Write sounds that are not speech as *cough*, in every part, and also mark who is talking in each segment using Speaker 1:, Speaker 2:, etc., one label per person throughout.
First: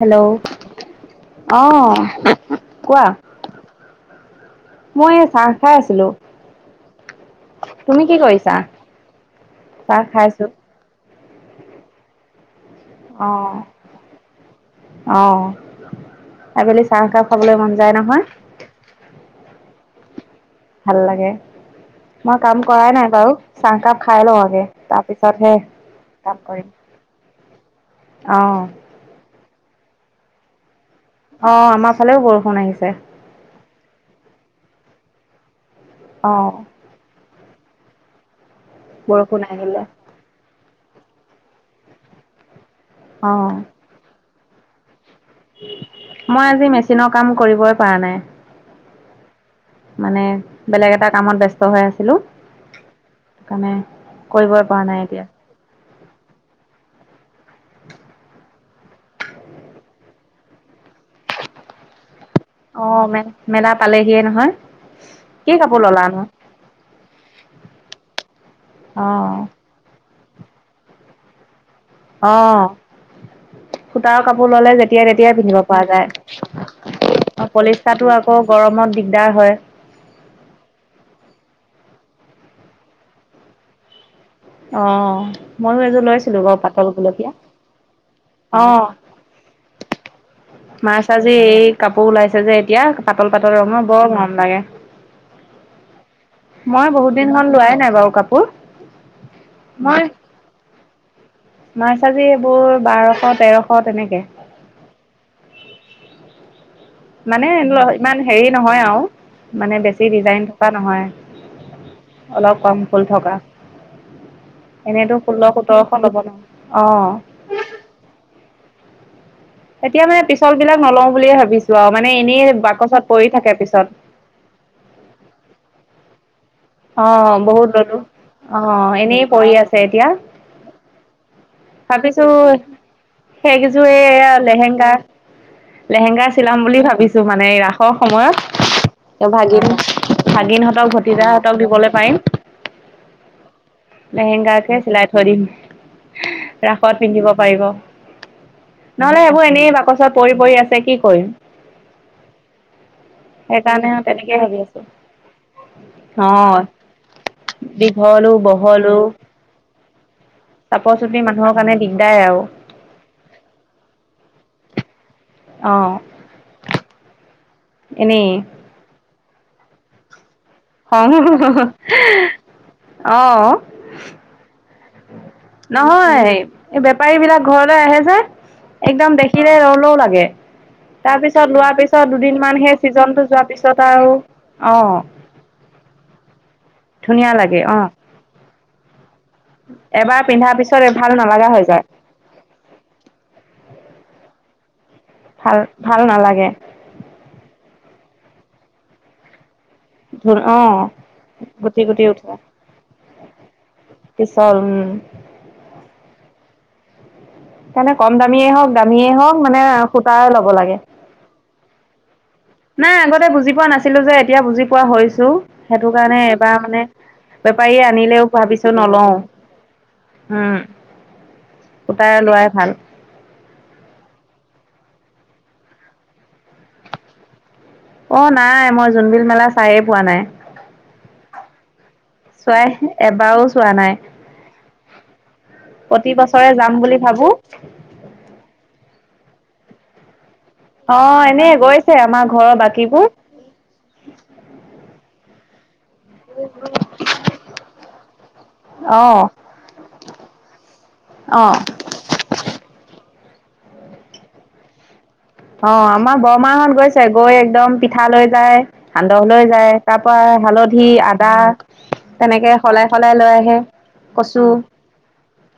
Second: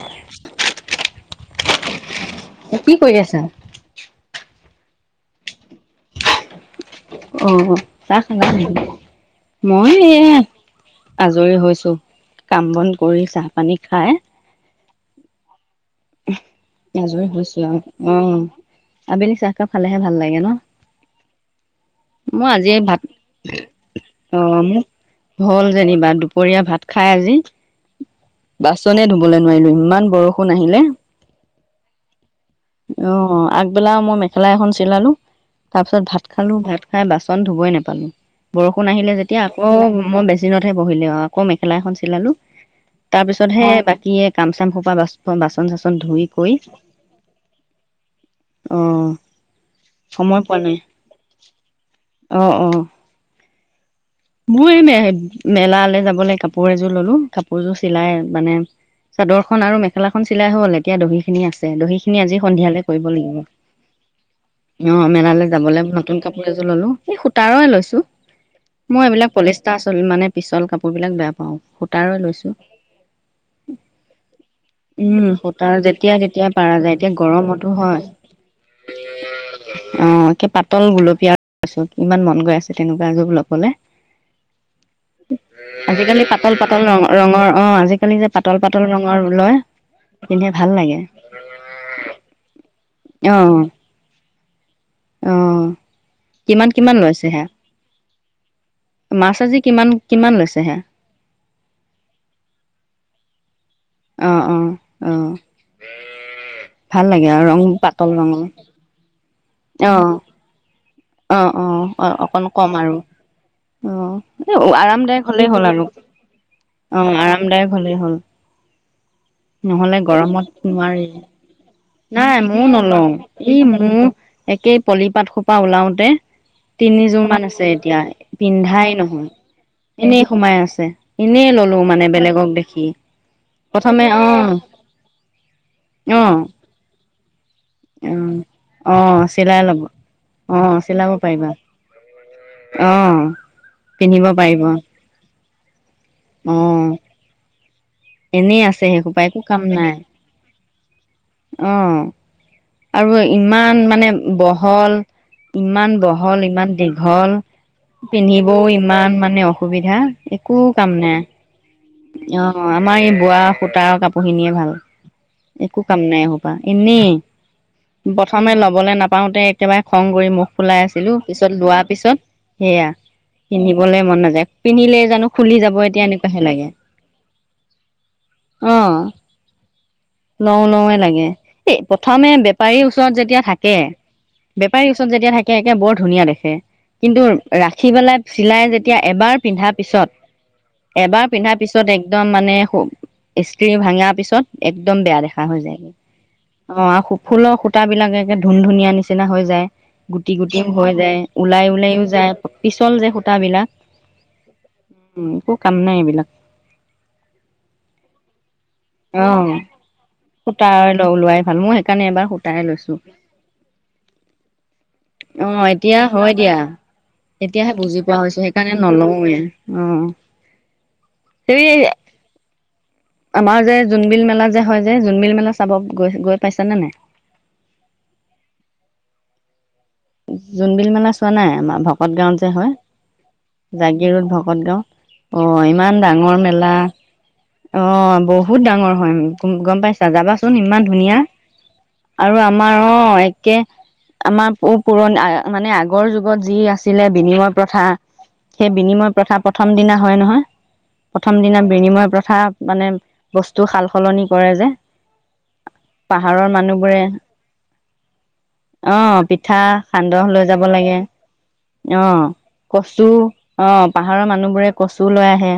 Speaker 1: Hello অ
Speaker 2: কি
Speaker 1: কোৱা,
Speaker 2: কৰি আছা?
Speaker 1: মই এই চাহ খাই আছিলো।
Speaker 2: অ
Speaker 1: তুমি কি
Speaker 2: চাহ
Speaker 1: কৰিছা
Speaker 2: খালানেকি, মই
Speaker 1: চাহ
Speaker 2: এয়া
Speaker 1: খাইছো
Speaker 2: আজৰি হৈছো। কাম বন কৰি
Speaker 1: অ
Speaker 2: চাহ পানী খাই
Speaker 1: অ। আবেলি
Speaker 2: আজৰি
Speaker 1: চাহকাপ খাবলৈ
Speaker 2: হৈছো
Speaker 1: মন
Speaker 2: আৰু,
Speaker 1: যায় নহয়
Speaker 2: অ আবেলি চাহকাপ খালে *unintelligible* ভাল লাগে ন।
Speaker 1: ভাল লাগে।
Speaker 2: মই
Speaker 1: কাম
Speaker 2: আজি
Speaker 1: কৰাই
Speaker 2: ভাত,
Speaker 1: নাই বাৰু চাহকাপ খাই
Speaker 2: অ
Speaker 1: লওঁ আগে
Speaker 2: মোৰ
Speaker 1: তাৰপিছতহে
Speaker 2: হ'ল যেনিবা
Speaker 1: কাম
Speaker 2: দুপৰীয়া
Speaker 1: কৰিম
Speaker 2: ভাত খাই আজি
Speaker 1: অ
Speaker 2: বাচনে ধুবলৈ নোৱাৰিলো। ইমান বৰষুণ আহিলে
Speaker 1: অ, আমাৰ ফালেও বৰষুণ আহিছে।
Speaker 2: *unintelligible* মই মেখেলা এখন চিলালো তাৰ পিছত ভাত
Speaker 1: অ
Speaker 2: খালো ভাত বাচন ধুবই নাপালোঁ। বৰষুণ আহিলে যেতিয়া
Speaker 1: বৰষুণ
Speaker 2: আকৌ
Speaker 1: আহিলে
Speaker 2: মই বেছি দিনতহে বহিলো অঁ আকৌ মেখেলা এখন চিলালো।
Speaker 1: অ
Speaker 2: তাৰপিছত হে বাকী কাম চাম সোপা বাচ বাচন চাচন ধুই
Speaker 1: মই
Speaker 2: কৰি
Speaker 1: আজি মেচিনৰ কাম কৰিবই পৰা নাই।
Speaker 2: অ
Speaker 1: মানে বেলেগ এটা কামত ব্যস্ত হৈ আছোঁ।
Speaker 2: অঁ অঁ
Speaker 1: *unintelligible*
Speaker 2: *unintelligible*
Speaker 1: পৰা নাই এতিয়া
Speaker 2: মেলালে যাবলে কাপোৰ এযোৰ ললো কাপোৰযোৰ চিলাই মানে চাদৰখন আৰু মেখেলাখ চিলাই হ'ল, এতিয়া দহি খিনি আছে দহি আজি সন্ধিয়ালৈ কৰিব
Speaker 1: অ', মে
Speaker 2: লাগিব।
Speaker 1: মেলা পালেহিয়ে নহয়।
Speaker 2: অ মেলালৈ
Speaker 1: কি কাপোৰ
Speaker 2: যাবলৈ নতুন
Speaker 1: ললানো?
Speaker 2: কাপোৰ এযোৰ ললো। এই সূতাৰয় লৈছোঁ। মই এইবিলাক
Speaker 1: অ',
Speaker 2: পলিস্টা-চলিস্টা মানে পিচল কাপোৰবিলাক বেয়া পাওঁ সূতাৰৰে লৈছো।
Speaker 1: অ', সূতাৰ কাপোৰ ললে যেতিয়াই
Speaker 2: উম
Speaker 1: তেতিয়াই পিন্ধিব
Speaker 2: সূতা
Speaker 1: পৰা যায়।
Speaker 2: যেতিয়াই তেতিয়াই পাৰা যায়, এতিয়া
Speaker 1: অ',
Speaker 2: গৰমতো হয়,
Speaker 1: পলিষ্টাৰটো আকৌ গৰমত দিগদাৰ হয়।
Speaker 2: অঁ একে পাতল গুলপীয়া লৈছো। ইমান মন গৈ আছে তেনেকুৱা এযোৰ লম হলনে।
Speaker 1: অ', ময়ো এযোৰ
Speaker 2: আজিকালি
Speaker 1: লৈছিলো
Speaker 2: পাতল
Speaker 1: বাৰু
Speaker 2: পাতল ৰঙ
Speaker 1: গুলপীয়া।
Speaker 2: ৰঙৰ অঁ আজিকালি যে পাতল পাতল ৰঙৰ ওলয়।
Speaker 1: মাছ আজি এই কাপোৰ ওলাইছে যে এতিয়া পাতল পাতল
Speaker 2: অ',
Speaker 1: ৰঙৰ বৰ মৰম লাগে।
Speaker 2: অ', কিমান
Speaker 1: মই
Speaker 2: কিমান
Speaker 1: বহুত
Speaker 2: লৈছে
Speaker 1: দিন
Speaker 2: সেয়া?
Speaker 1: হ'ল লোৱাই নাই বাও কাপো
Speaker 2: মাছ আজি কিমান, কিমান লৈছে হেয়া।
Speaker 1: মাছ আজি এইবোৰ বাৰশ তেৰশ। অঁ তেনেকে।
Speaker 2: অঁ, বেএ।
Speaker 1: মানে ল ইমান হেৰি নহয় আও মানে বেছি ডিজাইন থকা নহয়।
Speaker 2: অঁ অঁ অঁ অকণ
Speaker 1: অলপ
Speaker 2: কম আৰু,
Speaker 1: ফুল থকা।
Speaker 2: অঁ এ
Speaker 1: এনেতো
Speaker 2: আৰামদায়ক
Speaker 1: ষোল্ল
Speaker 2: হলেই হ'ল আৰু
Speaker 1: সোতৰশ ল'ব ন অ
Speaker 2: অঁ আৰামদায়ক হলেই হ'ল। নহলে
Speaker 1: এতিয়া মানে পিছল
Speaker 2: গৰমত
Speaker 1: বিলাক নলওঁ
Speaker 2: নোৱাৰি,
Speaker 1: বুলিয়ে ভাবিছো আৰু মানে এনেই
Speaker 2: নাই মইও নলওঁ
Speaker 1: বাকচত পৰি থাকে
Speaker 2: ই
Speaker 1: পিছত
Speaker 2: মোৰ একেই পলিপাট সোপা ওলাও তে।
Speaker 1: অ
Speaker 2: তিনিযোৰ মান আছে
Speaker 1: বহুত
Speaker 2: এতিয়া
Speaker 1: ললো অ
Speaker 2: পিন্ধাই
Speaker 1: এনেই
Speaker 2: নহয়,
Speaker 1: পৰি আছে এতিয়া
Speaker 2: এনেই সোমাই আছে। এনেই ললো মানে
Speaker 1: ভাবিছো
Speaker 2: বেলেগক দেখি
Speaker 1: সেইকেইযোৰে
Speaker 2: প্ৰথমে অ অ
Speaker 1: লেহেংগা-লেহেংগা চিলাম বুলি ভাবিছো মানে ৰাসৰ
Speaker 2: অ
Speaker 1: সময়ত
Speaker 2: অ চিলাই
Speaker 1: ভাগিন
Speaker 2: ল'ব অ
Speaker 1: ভাগিনহঁতক ভ *unintelligible*
Speaker 2: চিলাব পাৰিবা
Speaker 1: হঁতক দিবলে পাৰিম,
Speaker 2: অ পিন্ধিব পাৰিব
Speaker 1: লেহেংগাকে চিলাই থৈ দিম।
Speaker 2: অ
Speaker 1: ৰাসত পিন্ধিব পাৰিব,
Speaker 2: এনেই আছে সেইসোপা
Speaker 1: নহ'লে
Speaker 2: একো
Speaker 1: সেইবোৰ
Speaker 2: কাম
Speaker 1: এনেই
Speaker 2: নাই
Speaker 1: বাকচত পৰি পৰি আছে কি কৰিম।
Speaker 2: অ আৰু ইমান
Speaker 1: সেইকাৰণে
Speaker 2: মানে
Speaker 1: তেনেকেই ভাবি আছো
Speaker 2: বহল ইমান বহল
Speaker 1: অ
Speaker 2: ইমান দীঘল
Speaker 1: দীঘলো
Speaker 2: পিন্ধিবও
Speaker 1: বহলো
Speaker 2: ইমান মানে অসুবিধা একো কাম
Speaker 1: চাপৰ
Speaker 2: নাই।
Speaker 1: চুটি মানুহৰ কাৰণে দিগদাৰ আৰু
Speaker 2: অ' আমাৰ এই বোৱা সূতা কাপোৰখিনিয়ে ভাল।
Speaker 1: অ
Speaker 2: একো কাম নাই এইসোপা, এনেই।
Speaker 1: এনেই
Speaker 2: প্ৰথমে ল'বলে নাপ পাওঁতে একেবাৰে খং কৰি মো ফুলাই
Speaker 1: খং
Speaker 2: আছিলো পিছত লোৱাৰ পিছত সেয়া
Speaker 1: অ
Speaker 2: পিন্ধিবলৈ মন নাযায়, পিন্ধি।
Speaker 1: নহয় এই বেপাৰী বিলাক ঘৰলৈ আহে যে,
Speaker 2: অ
Speaker 1: একদম দেখিলে লওঁ লওঁ লাগে,
Speaker 2: লওঁ লওৱে
Speaker 1: তাৰ
Speaker 2: লাগে
Speaker 1: পিছত লোৱাৰ
Speaker 2: এই
Speaker 1: পিছত
Speaker 2: প্ৰথমে
Speaker 1: দুদিন মান সে
Speaker 2: বেপাৰীৰ ওচৰত যেতিয়া থাকে, বেপাৰীৰ ওচৰত যেতিয়া থাকে একে বৰ ধুনীয়া দেখে, কিন্তু
Speaker 1: ধুনীয়া লাগে অ
Speaker 2: ৰাখি পেলাই চিলাই যেতিয়া এবাৰ পিছত,
Speaker 1: এবাৰ পিন্ধাৰ পিছত ভাল
Speaker 2: এবাৰ
Speaker 1: নালাগা
Speaker 2: পিন্ধাৰ
Speaker 1: হৈ যায়
Speaker 2: পিছত একদম মানে সো ইস্ত্ৰ্ৰী ভাঙা পিছত এক একদম বেয়া দেখা
Speaker 1: ভাল
Speaker 2: হৈ যায়,
Speaker 1: ভাল নালাগে
Speaker 2: অ' আৰু সো সূতাবিলাক একে ধুন ধুনীয়া নিচিনা হৈ যায়। গুটি
Speaker 1: অ
Speaker 2: গুটিও হৈ যায় ওলাই
Speaker 1: গুটি
Speaker 2: ওলাইও
Speaker 1: গুটি
Speaker 2: যায়,
Speaker 1: উঠে
Speaker 2: পিছল যে সূতা বিলাক,
Speaker 1: পিছল উম সেইকাৰণে
Speaker 2: উম একো কাম নাই এইবিলাক।
Speaker 1: সেইকাৰণে কম দামীয়ে হওঁক
Speaker 2: অঁ, সূতাৰ লগ লোৱাই ভাল, মোৰ সেইকাৰণে এবাৰ সূতা
Speaker 1: নাই আগতে বুজি পোৱা নাছিলো যে এতিয়া বুজি পোৱা হৈছো
Speaker 2: অ
Speaker 1: সেইটো
Speaker 2: এতিয়া
Speaker 1: কাৰণে
Speaker 2: হয় দিয়া
Speaker 1: এবাৰ মানে
Speaker 2: এতিয়াহে
Speaker 1: বেপাৰীয়ে
Speaker 2: বুজি পোৱা
Speaker 1: আনিলেও
Speaker 2: হৈছো
Speaker 1: ভাবিছো
Speaker 2: সেইকাৰণে
Speaker 1: নলও,
Speaker 2: নলওৱে অ
Speaker 1: উম
Speaker 2: সেই
Speaker 1: সূতাই লোৱাই ভাল।
Speaker 2: আমাৰ যে জোনবিল মেলা যে হয় যে জোনবিল মেলা চাব গৈ গৈ পাইছ নে নাই।
Speaker 1: অঁ নাই মই জোনবিল মেলা চায়ে পোৱা নাই।
Speaker 2: *unintelligible* নাই আমাৰ ভক্ ভকত গাঁও যে
Speaker 1: চোৱাই
Speaker 2: হয়,
Speaker 1: এবাৰো চোৱা নাই
Speaker 2: জাগি ৰোদ ভকত গাঁও, অঁ ইমান
Speaker 1: প্ৰতি
Speaker 2: ডাঙৰ
Speaker 1: বছৰে যাম
Speaker 2: মেলা,
Speaker 1: বুলি ভাবো
Speaker 2: অঁ বহুত ডাঙৰ হয়। উম গম পাইছা যাবা চোন চোন ইমান
Speaker 1: অ
Speaker 2: ধুনীয়া
Speaker 1: এনে গৈছে
Speaker 2: আৰু
Speaker 1: ঘৰৰ
Speaker 2: আমাৰ
Speaker 1: বাকীবোৰ
Speaker 2: অঁ, একে আমাৰ মানে আগ আগৰ যুগত যি আছিলে বিনিময় প্ৰথা, সেই
Speaker 1: অ
Speaker 2: বিনিময় প্ৰথা প্ৰথম দিনা হয় নহয়, প্ৰথম
Speaker 1: অ
Speaker 2: দিনা বিনিময় প্ৰথা মানে বস্তু সাল সলনি কৰে যে।
Speaker 1: অ আমাৰ
Speaker 2: পাহাৰৰ
Speaker 1: বৰমাহত
Speaker 2: মানুহবোৰে
Speaker 1: গৈছে, গৈ একদম পিঠা লৈ যায়,
Speaker 2: অ
Speaker 1: সান্দহ লৈ
Speaker 2: পিঠা,
Speaker 1: যায়
Speaker 2: ‌
Speaker 1: তাৰ পৰা
Speaker 2: সান্দহ লৈ যাব
Speaker 1: হালধি
Speaker 2: লাগে,
Speaker 1: আদা
Speaker 2: অ'
Speaker 1: তেনেকে সলাই
Speaker 2: কচু,
Speaker 1: সলাই লৈ আহে
Speaker 2: অ' পাহাৰৰ
Speaker 1: কচু
Speaker 2: মানুহবোৰে কচু লৈ আহে,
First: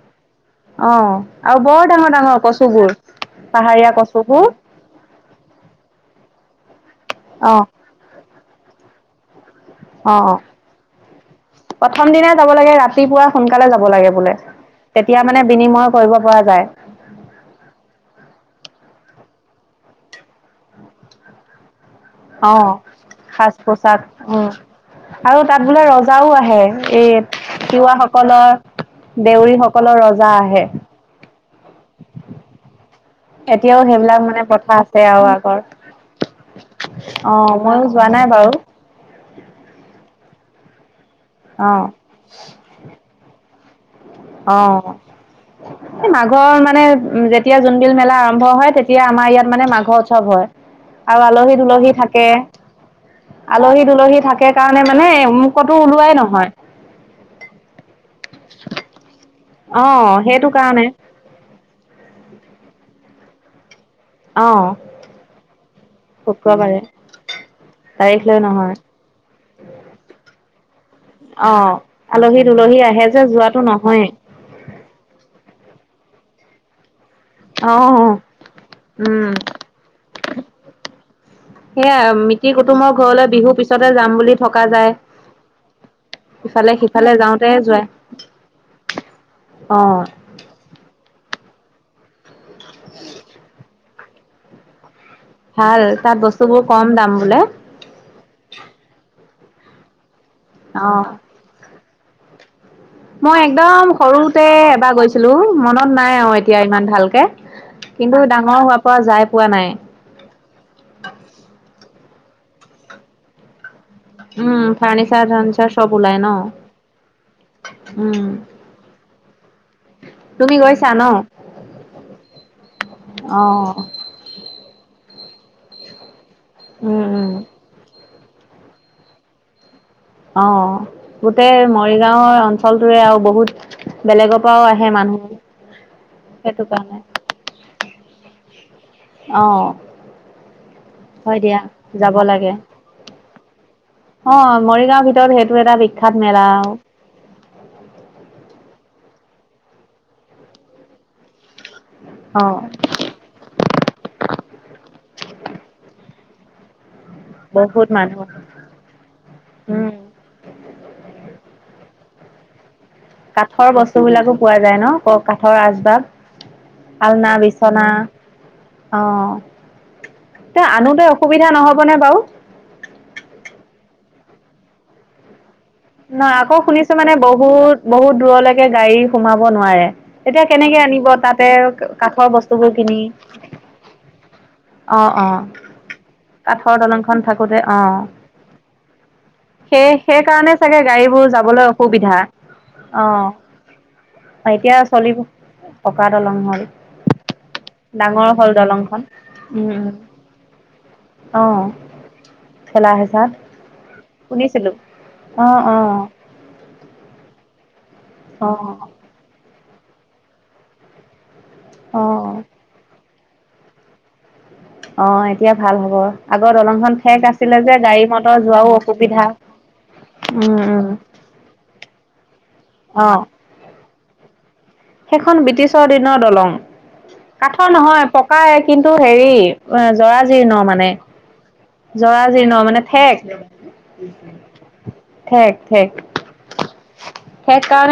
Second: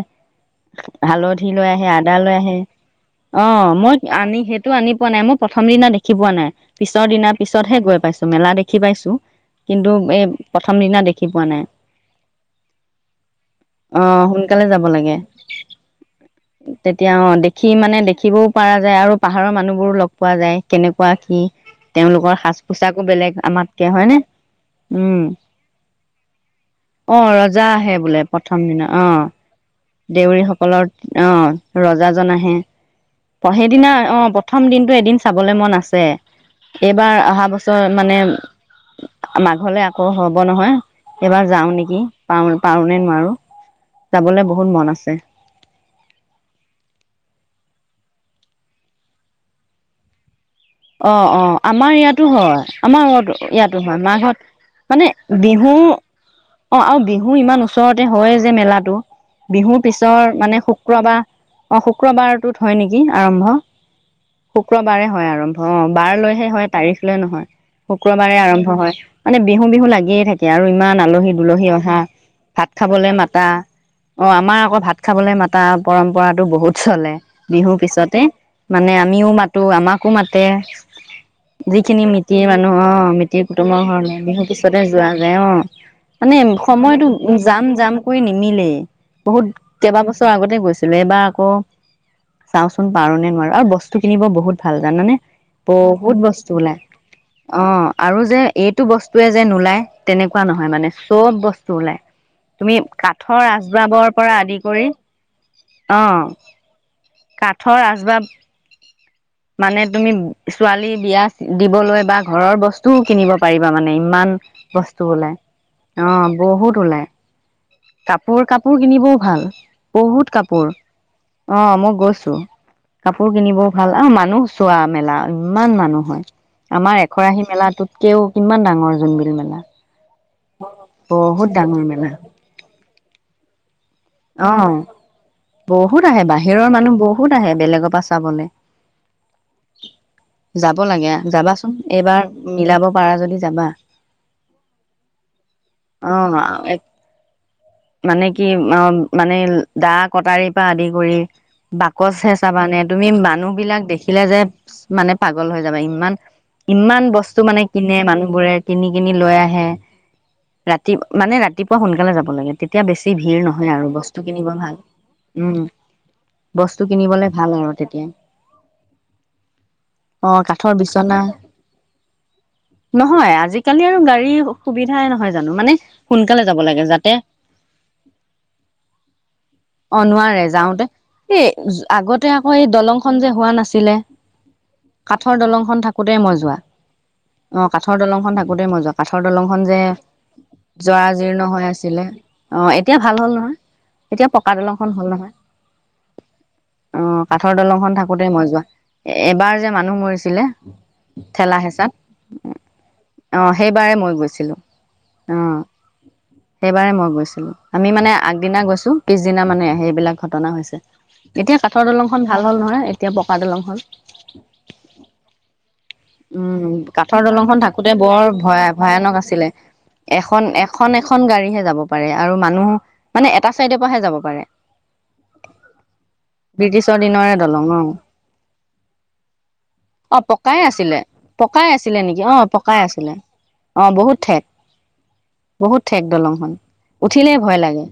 Speaker 1: অ
Speaker 2: হালধি
Speaker 1: আৰু
Speaker 2: লৈ
Speaker 1: বৰ
Speaker 2: আহে,
Speaker 1: ডাঙৰ
Speaker 2: আদা লৈ
Speaker 1: ডাঙৰ
Speaker 2: আহে,
Speaker 1: কচুবোৰ
Speaker 2: অ
Speaker 1: পাহাৰীয়া
Speaker 2: মই আনি
Speaker 1: কচুবোৰ
Speaker 2: সেইটো আনি পোৱা নাই, মোৰ প্ৰথম দিনা দেখি পোৱা নাই। পিছৰ দিনা,
Speaker 1: অ
Speaker 2: পিছতহে গৈ পাইছোঁ। মেলা দেখি পাইছোঁ কিন্তু
Speaker 1: অ
Speaker 2: এই
Speaker 1: অ
Speaker 2: প্ৰথম দিনা দেখি পোৱা নাই
Speaker 1: প্ৰথম দিনে যাব লাগে, ৰাতিপুৱা সোনকালে যাব
Speaker 2: অ
Speaker 1: লাগে বোলে,
Speaker 2: সোনকালে যাব
Speaker 1: ‌
Speaker 2: লাগে
Speaker 1: তেতিয়া মানে বিনিময় কৰিব পৰা যায়।
Speaker 2: তেতিয়া অ দেখি মানে দেখিবও পৰা যায় আৰু পাহাৰৰ মানুহবোৰো লগ পোৱা যায়, কেনেকুৱা কি। তেওঁলোকৰ সাজ পোছাকো বেলেগ। আমাতকে
Speaker 1: পোচাক
Speaker 2: হয়নে
Speaker 1: উ,
Speaker 2: উম
Speaker 1: আৰু তাত বোলে ৰজাওঁ আহে,
Speaker 2: অ
Speaker 1: এই
Speaker 2: ৰজা আহে বোলে প্ৰথম
Speaker 1: তিৱাসকলৰ,
Speaker 2: দিনা অ
Speaker 1: দেউৰীসকলৰ ৰজা
Speaker 2: দেউৰী
Speaker 1: আহে।
Speaker 2: সকলৰ অ'! ৰজাজন আহে,
Speaker 1: এতিয়াও
Speaker 2: সেইদিনা অ'
Speaker 1: সেইবিলাক মানে
Speaker 2: প্ৰথম
Speaker 1: প্ৰথা
Speaker 2: দিনতটো
Speaker 1: আছে
Speaker 2: এদিন
Speaker 1: আৰু
Speaker 2: চাবলৈ
Speaker 1: আগৰ
Speaker 2: মন আছে। এইবাৰ
Speaker 1: অ
Speaker 2: অহা
Speaker 1: ময়ো
Speaker 2: বছৰ
Speaker 1: যোৱা
Speaker 2: মানে
Speaker 1: নাই বাৰু
Speaker 2: আমা ঘৰলে আকৌ হ'ব নহয়। এবাৰ যাও
Speaker 1: অ
Speaker 2: নেকি, পা, পাৰোঁ নে নোৱাৰোঁ!
Speaker 1: অ এই মাঘৰ মানে, উ যেতিয়া যোনবিল মেলা আৰম্ভ হয়, তেতিয়া আমাৰ ইয়াত মানে মাঘ উৎসৱ হয়।
Speaker 2: অ,
Speaker 1: আৰু
Speaker 2: অ!
Speaker 1: আলহী দুলহী
Speaker 2: আমাৰ
Speaker 1: থাকে
Speaker 2: ইয়াতো হয়, আমাৰ ইয়াতো
Speaker 1: আলহী
Speaker 2: হয়,
Speaker 1: দুলহী
Speaker 2: মাঘত,
Speaker 1: থাকে কাৰণে
Speaker 2: মানে বিহু
Speaker 1: ক'তো ওলোৱাই নহয়।
Speaker 2: অ' আৰু বিহু ইমান ওচৰতে হয়ে যে মেলাটো। বিহুৰ
Speaker 1: অ
Speaker 2: পিছৰ
Speaker 1: সেইটো
Speaker 2: মানে
Speaker 1: কাৰণে
Speaker 2: শুক্ৰবাৰ, অ' শুক্ৰবাৰতটোত হয় নেকি! দিন আৰম্ভ
Speaker 1: অ
Speaker 2: শুক্ৰবাৰে হয় আৰম্ভ। অ' বাৰ লৈহে হয়,
Speaker 1: শুক্ৰবাৰে
Speaker 2: তাৰিখ লৈ নহয়।
Speaker 1: তাৰিখ
Speaker 2: শুক্ৰবাৰে
Speaker 1: লৈ
Speaker 2: আৰম্ভ
Speaker 1: নহয়
Speaker 2: হয়, মানে বিহু বিহু লাগিয়ে থাকে। আৰু ইমান আলহী
Speaker 1: অ
Speaker 2: দুলহী অহা,
Speaker 1: আলহী
Speaker 2: ভাত
Speaker 1: দুলহী আহে
Speaker 2: খাবলে
Speaker 1: যে
Speaker 2: মাতা,
Speaker 1: যোৱাটো নহয়েই
Speaker 2: অ আমাৰ আকৌ ভাত খাবলে মাতা পৰম্পৰা খোৱাটো বহুত চলে।
Speaker 1: অ
Speaker 2: বিহুৰ পিছতে, মানে
Speaker 1: উম
Speaker 2: আমিও মাতো আমাকো মাত
Speaker 1: সেয়া
Speaker 2: যিখিনি মিতিৰ মানুহ,
Speaker 1: কুটুমৰ
Speaker 2: অ',
Speaker 1: ঘৰলৈ
Speaker 2: মিতিৰ
Speaker 1: বিহুৰ
Speaker 2: কুটুমৰ
Speaker 1: পিছতে যাম
Speaker 2: ঘৰলৈ
Speaker 1: বুলি
Speaker 2: বিহুৰ
Speaker 1: থকা
Speaker 2: পিছতে যোৱা যায়, অ'! মানে
Speaker 1: ইফালে
Speaker 2: সময়তটো
Speaker 1: সিফালে যাওঁতে
Speaker 2: জাম
Speaker 1: যোৱা
Speaker 2: জাম কৰি নিমিলেই, বহুত,
Speaker 1: অ
Speaker 2: কেইবা বছৰ আগতে গৈছিলোঁ। এইবাৰ অ' চাওঁচোন পাৰোঁ নে নোৱাৰোঁ! আৰু বস্তু কিনিব বহুত ভাল জানানে?
Speaker 1: ভাল তাত
Speaker 2: বহুত বস্তু
Speaker 1: বস্তুবোৰ
Speaker 2: বোলে,
Speaker 1: কম দাম বোলে
Speaker 2: অ' আৰু যে এইটো বস্তুৱয়ে যে নোলায় তেনেকুৱা নহয় মানে,
Speaker 1: অ
Speaker 2: চব বস্তু ওলাই। তুমি
Speaker 1: মই
Speaker 2: কাঠৰ
Speaker 1: একদম
Speaker 2: আচবাবৰ পৰা
Speaker 1: সৰুতে
Speaker 2: আদি কৰি
Speaker 1: এবাৰ গৈছিলোঁ, মনত
Speaker 2: অ
Speaker 1: নাই আৰু এতিয়া ইমান ভালকে,
Speaker 2: কাঠৰ
Speaker 1: কিন্তু
Speaker 2: আচবাব
Speaker 1: ডাঙৰ হোৱা
Speaker 2: মানে তুমি ছোৱালী বিয়া দিবলৈ বা ঘৰৰ বস্তুও কিনিব পাৰিবা মানে ইমান
Speaker 1: উম
Speaker 2: বস্তু
Speaker 1: ফাৰ্নিচাৰ
Speaker 2: ওলাই,
Speaker 1: চাৰ্নিচাৰ চব ওলাই
Speaker 2: অঁ
Speaker 1: ন
Speaker 2: বহুত ওলাই
Speaker 1: উম
Speaker 2: কাপোৰ কাপোৰ কিনিবও ভাল বহুত
Speaker 1: তুমি
Speaker 2: কাপোৰ,
Speaker 1: গৈছা ন?
Speaker 2: অঁ মই গৈছো কাপোৰ কিনিবও
Speaker 1: অহ
Speaker 2: ভাল অঁ মান বা মেলা ইমান মানুহ হয়। আমাৰ
Speaker 1: উম উম
Speaker 2: এখৰাহী মেলাতো কেও কিমান ডাঙৰ জোনবিল মেলা।
Speaker 1: অঁ
Speaker 2: বহুত
Speaker 1: গোটেই
Speaker 2: ডাঙৰ
Speaker 1: মৰিগাঁৱৰ অঞ্চলটোৰে আৰু বহুত বেলেগৰ পৰাও
Speaker 2: অঁ
Speaker 1: আহে মানুহ
Speaker 2: বহুত আহে
Speaker 1: সেইটো
Speaker 2: বাহিৰৰ
Speaker 1: কাৰণে
Speaker 2: মানুহ বহুত আহে বেলেগৰ পাছ যাবলে
Speaker 1: অঁ
Speaker 2: লাগে
Speaker 1: হয় দিয়া,
Speaker 2: যাবাচোন
Speaker 1: যাব
Speaker 2: এইবাৰ
Speaker 1: লাগে,
Speaker 2: মিলাব পাৰা যদি যাবা।
Speaker 1: অঁ মৰিগাঁওৰ ভিতৰত সেইটো এটা বিখ্যাত মেলা আও।
Speaker 2: অ' মানে কি অম মানে দা কটাৰীৰ পা আদি কৰি বাকচ এ
Speaker 1: অহ
Speaker 2: চাবানে তুমি মানুহবিলাক দেখিলে যে মানে পাগল হৈ যাবা ইমান ইমান ব বস্তু মানে
Speaker 1: বহুত
Speaker 2: কিনে
Speaker 1: মানুহ
Speaker 2: মানুহবোৰে কিনি কিনি লৈ আহে,
Speaker 1: উম
Speaker 2: ৰাতি মানে ৰাতিপুৱা সোনকা যাব লাগে এতিয়া বেছি বি ভিৰ
Speaker 1: কাঠৰ
Speaker 2: নহয় আৰু বস্তু
Speaker 1: বিলাকো
Speaker 2: কিনিব
Speaker 1: পোৱা
Speaker 2: ভাল,
Speaker 1: যায় ন ক
Speaker 2: উম
Speaker 1: কাঠৰ আচবাব
Speaker 2: বস্তু কিনিবলে
Speaker 1: আলনা
Speaker 2: ভাল আৰু
Speaker 1: বিচনা
Speaker 2: তেতিয়া,
Speaker 1: অ
Speaker 2: অঁ
Speaker 1: তে
Speaker 2: কাঠৰ
Speaker 1: আনোতে
Speaker 2: বিচনা,
Speaker 1: অসুবিধা নহ'বনে বাৰু
Speaker 2: নহয় আজিকালি আৰু গাড়ীৰ সুবিধাই নহয় জানো মানে
Speaker 1: নহ
Speaker 2: সোনকালে
Speaker 1: আকৌ
Speaker 2: যাব লাগে
Speaker 1: শুনিছো মানে
Speaker 2: যাতে
Speaker 1: বহুত বহুত বহুত দূৰলৈকে গাড়ী সোমাব নোৱাৰে,
Speaker 2: অ
Speaker 1: তেতিয়া
Speaker 2: নোৱাৰে
Speaker 1: কেনেকে
Speaker 2: যাওঁতে
Speaker 1: আনিব
Speaker 2: এই
Speaker 1: তাতে কাঠৰ
Speaker 2: আগতে আকৌ এই
Speaker 1: বস্তুবোৰ কিনি।
Speaker 2: দলংখন যে হোৱা নাছিলে
Speaker 1: অঁ
Speaker 2: কাঠৰ
Speaker 1: অঁ,
Speaker 2: দলংখন থাকোতে মই যোৱা
Speaker 1: কাঠৰ দলংখন
Speaker 2: অ
Speaker 1: থাকোতে অঁ,
Speaker 2: কাঠৰ দলংখন থাকোতে মই যোৱা কাঠৰ দলংখন
Speaker 1: সে
Speaker 2: যে
Speaker 1: সেইকাৰণে তেতিয়া গাড়ীবোৰ যাবলৈ অসুবিধা
Speaker 2: অঁ, এতিয়া
Speaker 1: অ
Speaker 2: ভাল হ'ল নহয়, এতিয়া পকা দলংখন হ'ল নহয়।
Speaker 1: পকা দলং হ'ল
Speaker 2: অঁ, কাঠৰ দলংখন থাকোতে
Speaker 1: ডাঙৰ
Speaker 2: মই
Speaker 1: হ'ল
Speaker 2: যোৱা।
Speaker 1: দলংখন
Speaker 2: এবাৰ যে
Speaker 1: উম উম
Speaker 2: মানুহ মৰিছিলে,
Speaker 1: অ
Speaker 2: ঠেলা হেঁচাত।
Speaker 1: ঠেলা হেঁচাত
Speaker 2: অঁ, সেইবাৰে মই গৈছিলো।
Speaker 1: শুনিছিলো অ
Speaker 2: অঁ,
Speaker 1: অ
Speaker 2: সেইবাৰে মই গৈছিলো *unintelligible* আমি মানে
Speaker 1: অ
Speaker 2: আগদিনা গৈছো, পিছদিনা মানে সেইবিলাক ঘটনা হৈছে। এতিয়া কাঠৰ
Speaker 1: অ
Speaker 2: দলংখন ভাল হ'ল নহয় এতিয়া পকা দলং হ'ল।
Speaker 1: অঁ এতিয়া ভাল হ'ব আগৰ
Speaker 2: উম,
Speaker 1: দলংখন
Speaker 2: কাঠৰ
Speaker 1: ঠেক আছিলে
Speaker 2: দলংখন
Speaker 1: যে
Speaker 2: থাকোতে
Speaker 1: গাড়ী
Speaker 2: বৰ
Speaker 1: মটৰ
Speaker 2: ভয়া
Speaker 1: যোৱাও
Speaker 2: ভয়ানক
Speaker 1: অসুবিধা
Speaker 2: আছিলে, এখন
Speaker 1: উম উম
Speaker 2: এখন এখন গাড়ীহে যাব পাৰে আৰু মানুহ
Speaker 1: অ
Speaker 2: মানে এটা চাইডে অহে যাব পাৰে।
Speaker 1: সেইখন ব্ৰিটিছৰ দিনৰ দলং,
Speaker 2: ব্ৰিটিছৰ দিনৰে দলং
Speaker 1: কাঠৰ
Speaker 2: অ',
Speaker 1: নহয় পকাই কিন্তু হেৰি, জৰাজীৰ্ণ মানে
Speaker 2: ছিলে পকাই আছিলে নেকি অ',
Speaker 1: জৰাজীৰ্ণ
Speaker 2: পকাই
Speaker 1: মানে
Speaker 2: আছিলে,
Speaker 1: ঠেক
Speaker 2: অ', বহুত ঠেক বহুত ঠেক দলংখন, উঠিলেই ভয় লাগে।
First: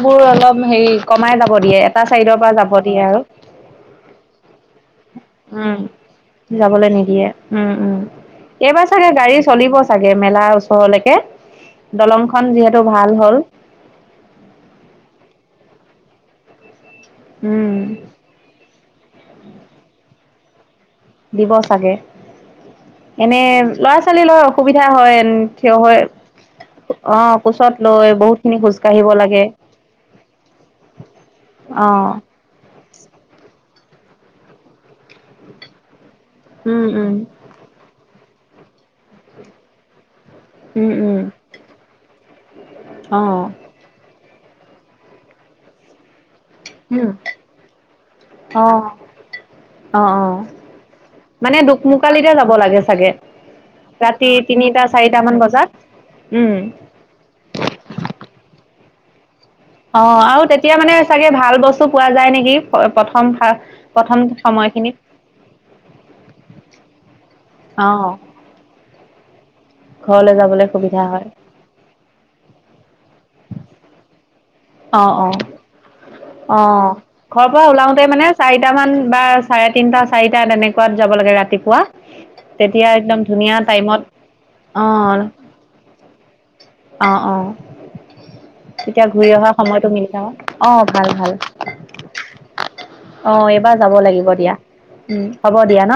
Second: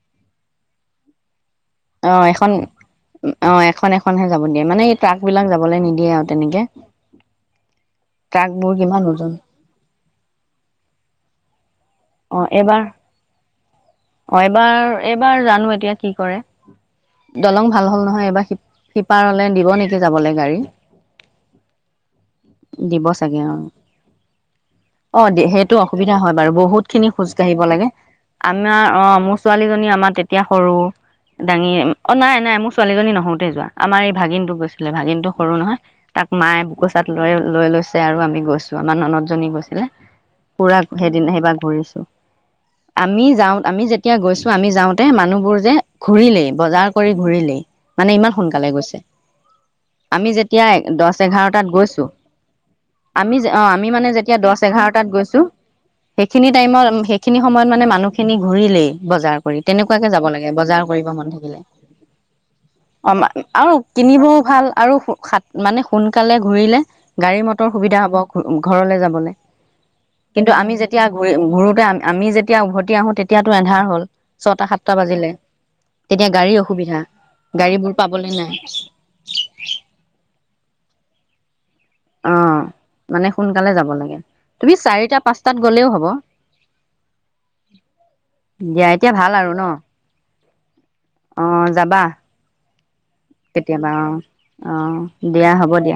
Speaker 1: বোৰ অলপ হেৰি কমাই যাব দিয়ে এটা
Speaker 2: অ'
Speaker 1: চাইডৰ
Speaker 2: এখন,
Speaker 1: পৰা যাব দিয়ে আৰু
Speaker 2: অ' এখন এখনহে যাব দিয়ে মানে এই ট্ৰাক বিলাক
Speaker 1: উম
Speaker 2: যাবলৈ নিদিয়ে আৰু তেনেকে।
Speaker 1: যাবলৈ নিদিয়ে উম, উম,
Speaker 2: ট্ৰাক বোৰ
Speaker 1: এইবাৰ
Speaker 2: কিমান
Speaker 1: চাগে
Speaker 2: ওজন
Speaker 1: গাড়ী চলিব চাগে মেলাৰ ওচৰলৈকে,
Speaker 2: অ
Speaker 1: দলংখন যিহেতু
Speaker 2: এইবাৰ
Speaker 1: ভাল হ'ল।
Speaker 2: অ এইবাৰ এইবাৰ জানো এতিয়া কি কৰে। দলং
Speaker 1: উম
Speaker 2: ভাল হল নহয় এবাৰ সিপ সিপাৰলে দিব নেকি যাবলে। গাড়ী।
Speaker 1: দিব চাগে,
Speaker 2: দিব
Speaker 1: এনে
Speaker 2: চাগে অ
Speaker 1: ল'ৰা-ছোৱালী লৈ অসুবিধা
Speaker 2: অ
Speaker 1: হয়
Speaker 2: সেইটো
Speaker 1: থিয় হৈ
Speaker 2: অসুবিধা হয় বাৰু বহুত খিনি খোজ
Speaker 1: অ',
Speaker 2: কাঢ়িব
Speaker 1: কোচত
Speaker 2: লাগে
Speaker 1: লৈ বহুত খিনি খোজ
Speaker 2: আমাৰ অ
Speaker 1: কাঢ়িব
Speaker 2: মোৰ
Speaker 1: লাগে।
Speaker 2: ছোৱালীজনী আমাৰ তেতিয়া সৰু দাঙি, অ' নাই নাই মোৰ ছোৱালীজনী নহৌতেই যোৱা, আমাৰ এই ভাগিনটো গৈছিলে, ভাগিনটো সৰু নহয়। তাক মায়ে
Speaker 1: উম উম
Speaker 2: বুকুচাত লৈ- লৈ লৈছে আৰু আমি গৈছো, আমাৰ ননদজনী গৈছিলে পুৰা
Speaker 1: উম উম
Speaker 2: সেইদিনা সেইবাৰ ঘূৰিছো।
Speaker 1: অ
Speaker 2: আমি যাওঁ আমি যেতিয়া গৈছো আমি যাওঁতে মানুহবোৰ যে ঘূৰিলেই। বজাৰ
Speaker 1: উম,
Speaker 2: কৰি ঘূৰিলেই মানে ইমান
Speaker 1: অ
Speaker 2: সোনকালে গৈছে।
Speaker 1: অ অ
Speaker 2: আমি যেতিয়া দছ
Speaker 1: মানে
Speaker 2: এঘাৰটাত গৈছোঁ
Speaker 1: দোকমোকালিতে যাব লাগে চাগে
Speaker 2: আমি অ', আমি মানে
Speaker 1: ৰাতি
Speaker 2: যেতিয়া দছ
Speaker 1: তিনিটা
Speaker 2: এঘাৰটাত
Speaker 1: চাৰিটামান
Speaker 2: গৈছোঁ,
Speaker 1: বজাত
Speaker 2: সেইখিনি
Speaker 1: উম
Speaker 2: টাইমত সেইখিনি সময়ত মানে মানুহখিনি ঘূৰিলেই। বজাৰ।
Speaker 1: অ
Speaker 2: তেনেকুৱাকে যাব
Speaker 1: আৰু
Speaker 2: লাগে
Speaker 1: তেতিয়া
Speaker 2: বজাৰ
Speaker 1: মানে চাগে
Speaker 2: *unintelligible*
Speaker 1: ভাল
Speaker 2: থাকিলে
Speaker 1: বস্তু পোৱা যায় নেকি
Speaker 2: অ
Speaker 1: প্ৰথম
Speaker 2: আৰু
Speaker 1: প্ৰথম
Speaker 2: কিনিবও ভাল আৰু
Speaker 1: সময়খিনিত
Speaker 2: মানে সোনকালে ঘূৰিলে গাড়ী মটৰ
Speaker 1: অ
Speaker 2: সুবিধা হ'ব, ঘ ঘৰলে যাবলে।
Speaker 1: ঘৰলৈ
Speaker 2: কিন্তু
Speaker 1: যাবলৈ
Speaker 2: আমি যেতিয়া
Speaker 1: সুবিধা হয়
Speaker 2: ঘূৰি ঘূুৰোতে আমি যেতিয়া উভতি আহো তেতিয়াতো এন্ধাৰ হ'ল। ছটা সাতটা বাজিলে। তেতিয়া গাড়ী
Speaker 1: অঁ,
Speaker 2: অসুবিধা
Speaker 1: ঘৰৰ পৰা
Speaker 2: গাড়ীবোৰ
Speaker 1: ওলাওতে মানে
Speaker 2: পাবলৈ নাই
Speaker 1: চাৰিটামান বা চাৰে তিনটা চাৰিটা টা তেনেকুৱাত যাব লাগে ৰাতিপুৱা।
Speaker 2: অঁ
Speaker 1: তেতিয়া একদম
Speaker 2: মানে
Speaker 1: ধুনীয়া
Speaker 2: সোনকালে যাব
Speaker 1: টাইমত
Speaker 2: লাগে, তুমি চাৰিটা
Speaker 1: অ',
Speaker 2: পাঁচটাত গ'লেও হ'ব,
Speaker 1: অ', অ',
Speaker 2: দিয়া
Speaker 1: তেতিয়া
Speaker 2: এতিয়া
Speaker 1: ঘূৰি
Speaker 2: ভাল
Speaker 1: অহা
Speaker 2: আৰু। ন
Speaker 1: সময়টো মিলি যাম, অঁ ভাল-ভাল,
Speaker 2: অ যাবা
Speaker 1: অ এইবাৰ
Speaker 2: কেতিয়াবা
Speaker 1: যাব লাগিব দিয়া,
Speaker 2: অ অ
Speaker 1: হ'ব দিয়া ন।